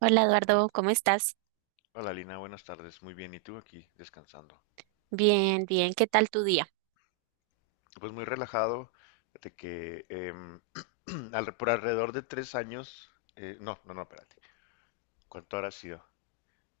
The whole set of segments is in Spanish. Hola Hola. Eduardo, ¿cómo estás? Hola Lina, buenas tardes. Muy bien, ¿y tú aquí descansando? Bien, bien, ¿qué tal tu día? Pues muy relajado, de que por alrededor de 3 años. No, no, no, espérate, ¿cuánto habrá sido?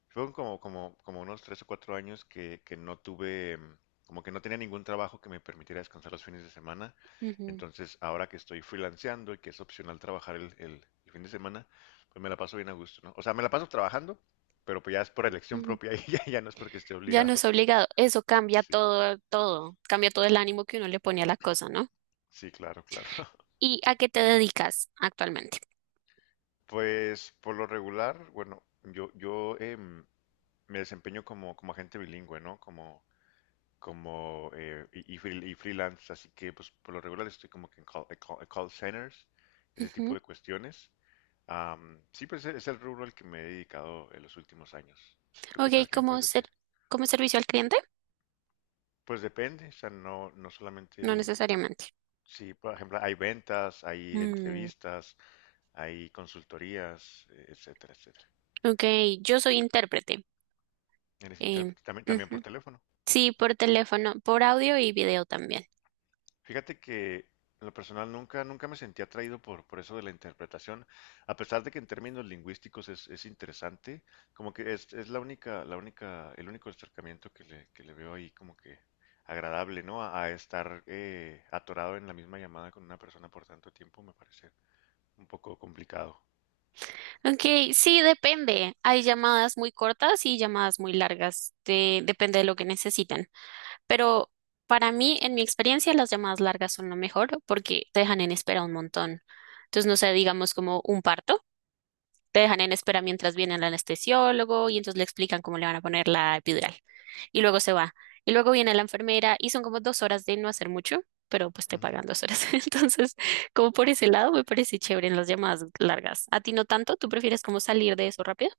Fueron como, como, como unos 3 o 4 años que no tuve, como que no tenía ningún trabajo que me permitiera descansar los fines de semana. Ujú, Entonces, ahora que estoy freelanceando y que es opcional trabajar el fin de semana, pues me la paso bien a gusto, ¿no? O sea, me la paso trabajando, pero pues ya es por elección ujú. propia y ya no es porque esté Ya no obligado. es obligado, eso cambia Sí. todo, todo, cambia todo el ánimo que uno le pone a la cosa, ¿no? Sí, claro, claro. ¿Y a qué te dedicas actualmente? Pues por lo regular, bueno, yo me desempeño como agente bilingüe, ¿no? Como freelance, así que pues por lo regular estoy como que en call centers, ese tipo Ujú. de cuestiones. Sí, pues es el rubro al que me he dedicado en los últimos años. ¿Tú qué Ok, tal? ¿Qué me ¿como puedes ser, decir? como servicio al cliente? Pues depende, o sea, no No solamente, necesariamente. sí, por ejemplo, hay ventas, hay Mm, entrevistas, hay consultorías, etcétera, etcétera. ok, yo soy intérprete. Eres em, intérprete, también, también Ujú. por teléfono. Sí, por teléfono, por audio y video también. Fíjate que en lo personal nunca, nunca me sentí atraído por eso de la interpretación, a pesar de que en términos lingüísticos es interesante, como que es la única, el único acercamiento que le veo ahí como que agradable, ¿no? A estar atorado en la misma llamada con una persona por tanto tiempo me parece un poco complicado. Ok, sí, depende. Hay llamadas muy cortas y llamadas muy largas. Depende de lo que necesitan. Pero para mí, en mi experiencia, las llamadas largas son lo mejor porque te dejan en espera un montón. Entonces, no sé, digamos como un parto, te dejan en espera mientras viene el anestesiólogo y entonces le explican cómo le van a poner la epidural. Y luego se va. Y luego viene la enfermera y son como dos horas de no hacer mucho, pero pues te Ujú. pagan 2 horas. Entonces, como por ese lado, me parece chévere en las llamadas largas. ¿A ti no tanto? ¿Tú prefieres como salir de eso rápido?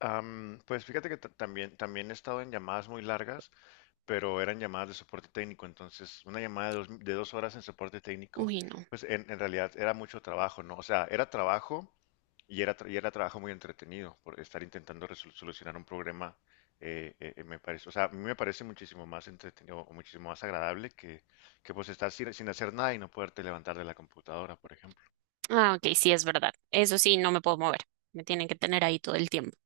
Pues fíjate que también, también he estado en llamadas muy largas, pero eran llamadas de soporte técnico, entonces una llamada de dos, de 2 horas en soporte técnico, Uy, no. pues en realidad era mucho trabajo, ¿no? O sea, era trabajo y y era trabajo muy entretenido por estar intentando solucionar un problema, me parece, o sea, a mí me parece muchísimo más entretenido o muchísimo más agradable que pues estar sin hacer nada y no poderte levantar de la computadora, por ejemplo. Ah, ok, sí, es verdad. Eso sí, no me puedo mover. Me tienen que tener ahí todo el tiempo.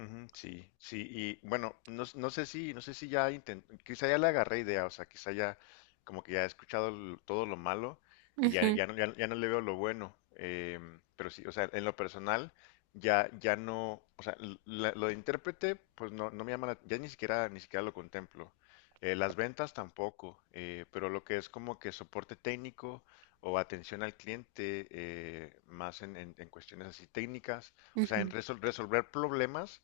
Ujú, sí, sí, y bueno, no, no sé si ya intenté, quizá ya le agarré idea, o sea, quizá ya como que ya he escuchado todo lo malo y ya, Ujú. ya no, ya, ya no le veo lo bueno, pero sí, o sea, en lo personal ya no, o sea, lo de intérprete, pues no me llama, ya ni siquiera, ni siquiera lo contemplo. Las ventas tampoco, pero lo que es como que soporte técnico o atención al cliente, más en cuestiones así técnicas, o sea, en Ujú. Resolver problemas,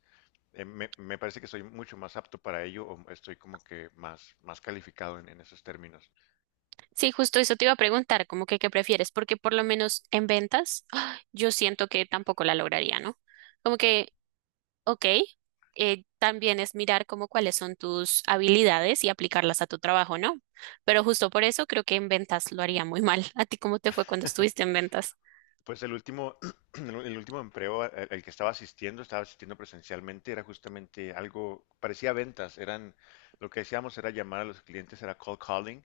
me parece que soy mucho más apto para ello o estoy como que más, más calificado en esos términos. Sí, justo eso te iba a preguntar, como que qué prefieres, porque por lo menos en ventas, ¡ah!, yo siento que tampoco la lograría, ¿no? Como que, ok, también es mirar como cuáles son tus habilidades y aplicarlas a tu trabajo, ¿no? Pero justo por eso creo que en ventas lo haría muy mal. ¿A ti cómo te fue cuando estuviste en ventas? Pues el último empleo al que estaba asistiendo presencialmente, era justamente algo, parecía ventas, lo que hacíamos era llamar a los clientes, era cold calling,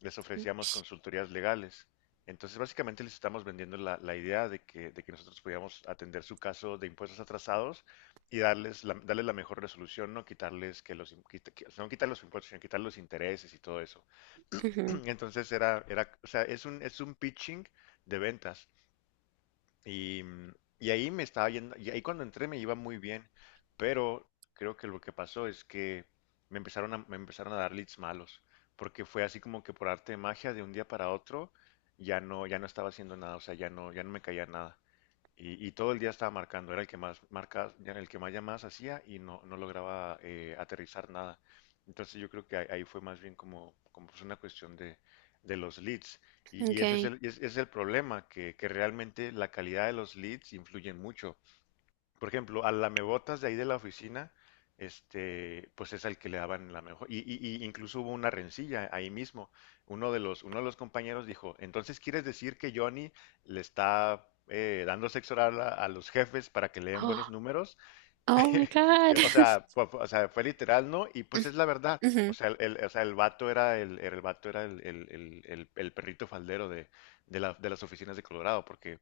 les ofrecíamos consultorías legales. Entonces, básicamente les estamos vendiendo la idea de que nosotros podíamos atender su caso de impuestos atrasados y darles la mejor resolución, no quitarles que no quitar los impuestos, sino quitar los intereses y todo eso. Ush, ujú. Entonces, o sea, es un pitching de ventas. Y, mm, y ahí me estaba yendo, y ahí cuando entré me iba muy bien, pero creo que lo que pasó es que me empezaron a dar leads malos, porque fue así como que por arte de magia de un día para otro ya no, ya no estaba haciendo nada, o sea, ya no me caía nada. Y todo el día estaba marcando, era el que más marcas, ya el que más llamadas hacía y no lograba aterrizar nada. Entonces, yo creo que ahí fue más bien como pues una cuestión de los leads. Y ese es Okay. El problema, que realmente la calidad de los leads influyen mucho. Por ejemplo, al lamebotas de ahí de la oficina, pues es al que le daban la mejor. Y incluso hubo una rencilla ahí mismo. Uno de los compañeros dijo, entonces quieres decir que Johnny le está dando sexo oral a los jefes para que le den buenos Oh, números. oh my God. O sea, o sea, fue literal, ¿no? Y pues es la verdad. O Ujú, sea, o sea, el vato era el perrito faldero de las oficinas de Colorado, porque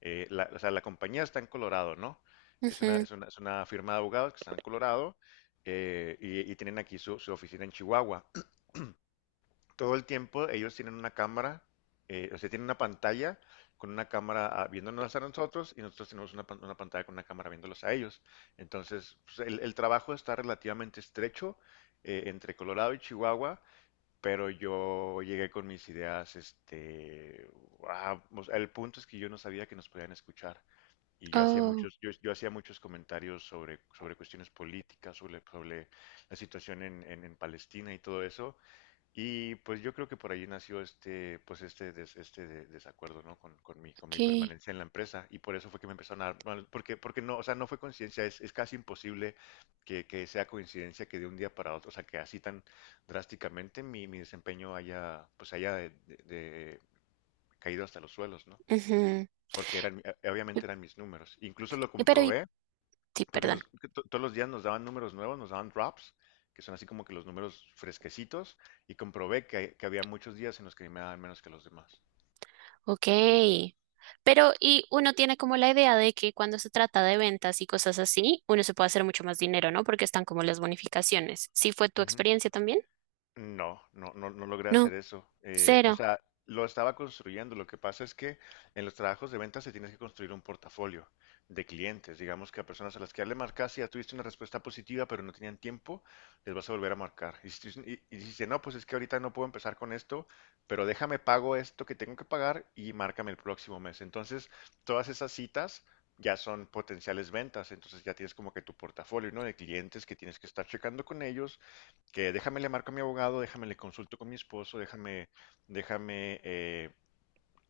o sea, la compañía está en Colorado, ¿no? Ujú. Es una firma de abogados que está en Colorado, y tienen aquí su oficina en Chihuahua. Todo el tiempo ellos tienen una cámara, o sea, tienen una pantalla con una cámara viéndonos a nosotros y nosotros tenemos una pantalla con una cámara viéndolos a ellos. Entonces, pues, el trabajo está relativamente estrecho entre Colorado y Chihuahua, pero yo llegué con mis ideas, o sea, el punto es que yo no sabía que nos podían escuchar. Y yo hacía Oh, muchos, yo, yo hacía muchos comentarios sobre cuestiones políticas, sobre la situación en Palestina y todo eso. Y pues yo creo que por ahí nació este desacuerdo, ¿no? Con mi okay. permanencia en la empresa. Y por eso fue que me empezaron a dar, porque no, o sea, no fue coincidencia, es casi imposible que sea coincidencia que de un día para otro, o sea, que así tan drásticamente mi desempeño haya, pues haya caído hasta los suelos, ¿no? Ujú. Porque eran, Y... obviamente eran mis números. Incluso lo Pero, y... comprobé sí, porque perdón. Todos los días nos daban números nuevos, nos daban drops, que son así como que los números fresquecitos, y comprobé que había muchos días en los que me daban menos que los demás. Ok. Pero, y uno tiene como la idea de que cuando se trata de ventas y cosas así, uno se puede hacer mucho más dinero, ¿no? Porque están como las bonificaciones. ¿Sí fue tu Ujú. experiencia también? No, no, no, no logré hacer No, eso. O cero. sea, lo estaba construyendo. Lo que pasa es que en los trabajos de ventas se tienes que construir un portafolio de clientes. Digamos que a personas a las que ya le marcas y ya tuviste una respuesta positiva, pero no tenían tiempo, les vas a volver a marcar. Y si, tú- y dices, no, pues es que ahorita no puedo empezar con esto, pero déjame pago esto que tengo que pagar y márcame el próximo mes. Entonces, todas esas citas ya son potenciales ventas. Entonces, ya tienes como que tu portafolio, ¿no? De clientes que tienes que estar checando con ellos, que déjame le marco a mi abogado, déjame le consulto con mi esposo, déjame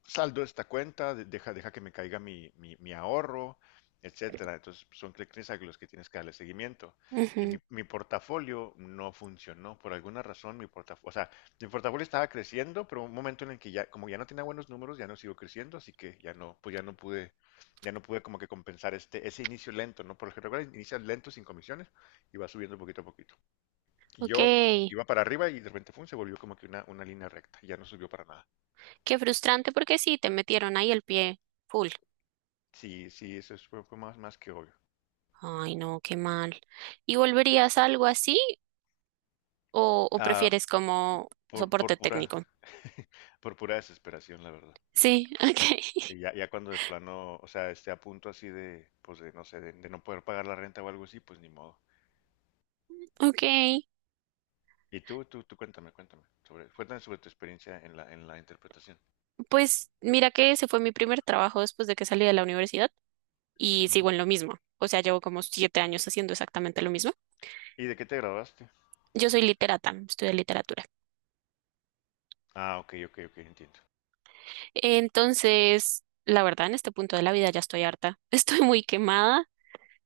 saldo esta cuenta, deja que me caiga mi ahorro, etcétera. Entonces, son clientes a los que tienes que darle seguimiento. Y Ujú. mi portafolio no funcionó. Por alguna razón, mi portafolio, o sea, mi portafolio estaba creciendo, pero un momento en el que ya, como ya no tenía buenos números, ya no siguió creciendo, así que ya no, pues ya no pude como que compensar ese inicio lento, ¿no? Por lo general, inicias lento sin comisiones y va subiendo poquito a poquito. Y Ok. yo Qué iba para arriba y de repente fue, se volvió como que una línea recta, ya no subió para nada. frustrante porque sí, te metieron ahí el pie full. Sí, sí, eso fue más, más que obvio. Ay, no, qué mal. ¿Y volverías a algo así o Ah, prefieres como por, soporte por pura, técnico? por pura desesperación, la verdad. Sí, Sí, ok. ya cuando de plano, o sea, esté a punto así de, pues de, no sé, de no poder pagar la renta o algo así, pues ni modo. Ok. Y tú cuéntame, cuéntame sobre tu experiencia en la interpretación. Pues mira que ese fue mi primer trabajo después de que salí de la universidad. Y sigo Ujú. en lo mismo. O sea, llevo como 7 años haciendo exactamente lo mismo. ¿Y de qué te graduaste? Yo soy literata, estudio literatura. Ah, ok, ok, ok, entiendo. Entonces, la verdad, en este punto de la vida ya estoy harta. Estoy muy quemada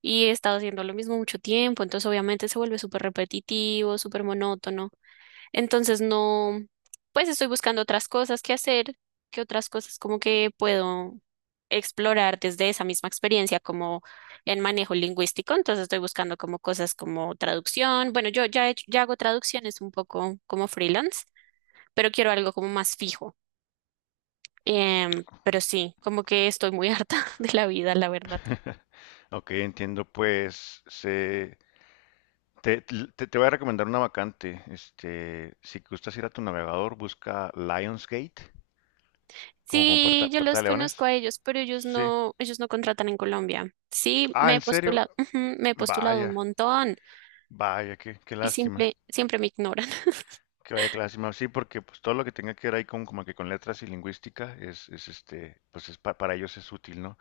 y he estado haciendo lo mismo mucho tiempo. Entonces, obviamente, se vuelve súper repetitivo, súper monótono. Entonces no, pues estoy buscando otras cosas que hacer, que otras cosas como que puedo explorar desde esa misma experiencia como en manejo lingüístico. Entonces estoy buscando como cosas como traducción. Bueno, yo ya, ya hago traducciones un poco como freelance, pero quiero algo como más fijo. Pero sí, como que estoy muy harta de la vida, la verdad. Ok, entiendo, pues te voy a recomendar una vacante. Si gustas ir a tu navegador, busca Lionsgate, como con puerta, Sí, yo puerta los de conozco leones. a ellos, pero Sí. Ellos no contratan en Colombia. Sí, Ah, me he ¿en serio? postulado, ujú, me he postulado un Vaya, montón. vaya, qué Y lástima. simple, siempre me ignoran. Que vaya, qué lástima. Sí, porque pues todo lo que tenga que ver ahí como que con letras y lingüística es pues es para ellos es útil, ¿no?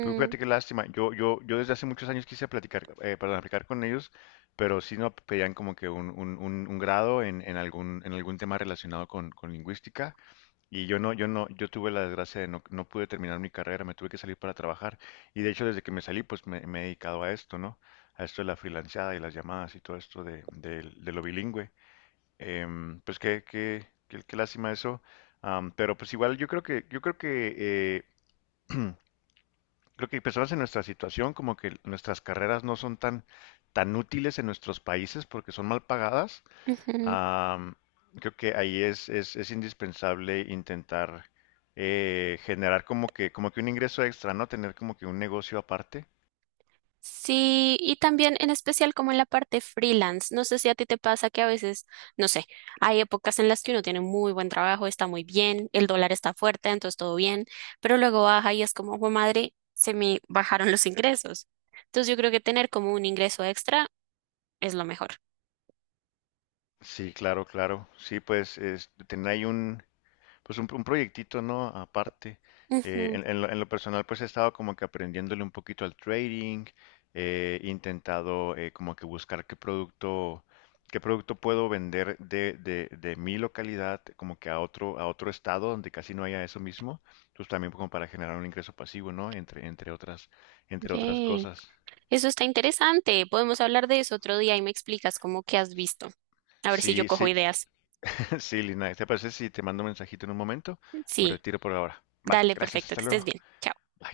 Pero fíjate qué lástima. Yo desde hace muchos años quise platicar, perdón, aplicar con ellos, pero sí no pedían como que un grado en algún tema relacionado con lingüística. Y yo no, yo no, yo tuve la desgracia de no pude terminar mi carrera, me tuve que salir para trabajar. Y de hecho, desde que me salí, pues me he dedicado a esto, ¿no? A esto de la freelanceada y las llamadas y todo esto de lo bilingüe. Pues qué lástima eso. Pero pues igual creo que personas en nuestra situación, como que nuestras carreras no son tan, tan útiles en nuestros países porque son mal pagadas. ujú. Am, Creo que ahí es indispensable intentar generar como que un ingreso extra, ¿no? Tener como que un negocio aparte. Sí, y también en especial como en la parte freelance. No sé si a ti te pasa que a veces, no sé, hay épocas en las que uno tiene muy buen trabajo, está muy bien, el dólar está fuerte, entonces todo bien, pero luego baja y es como, "Jue madre, se me bajaron los ingresos". Entonces yo creo que tener como un ingreso extra es lo mejor. Sí, claro, claro. Sí, pues tener ahí un, pues un proyectito, ¿no? Aparte, Ujú. en lo personal, pues he estado como que aprendiéndole un poquito al trading, he intentado como que buscar qué producto puedo vender de mi localidad como que a otro estado donde casi no haya eso mismo, pues también como para generar un ingreso pasivo, ¿no? Entre otras Yay. cosas. Eso está interesante. Podemos hablar de eso otro día y me explicas cómo que has visto. A ver si yo Sí, cojo sí, ideas. sí, Lina, ¿te parece si te mando un mensajito en un momento? Me Sí. retiro por ahora. Vale, Dale, gracias, perfecto, hasta que estés luego. bien. Chao. Bye.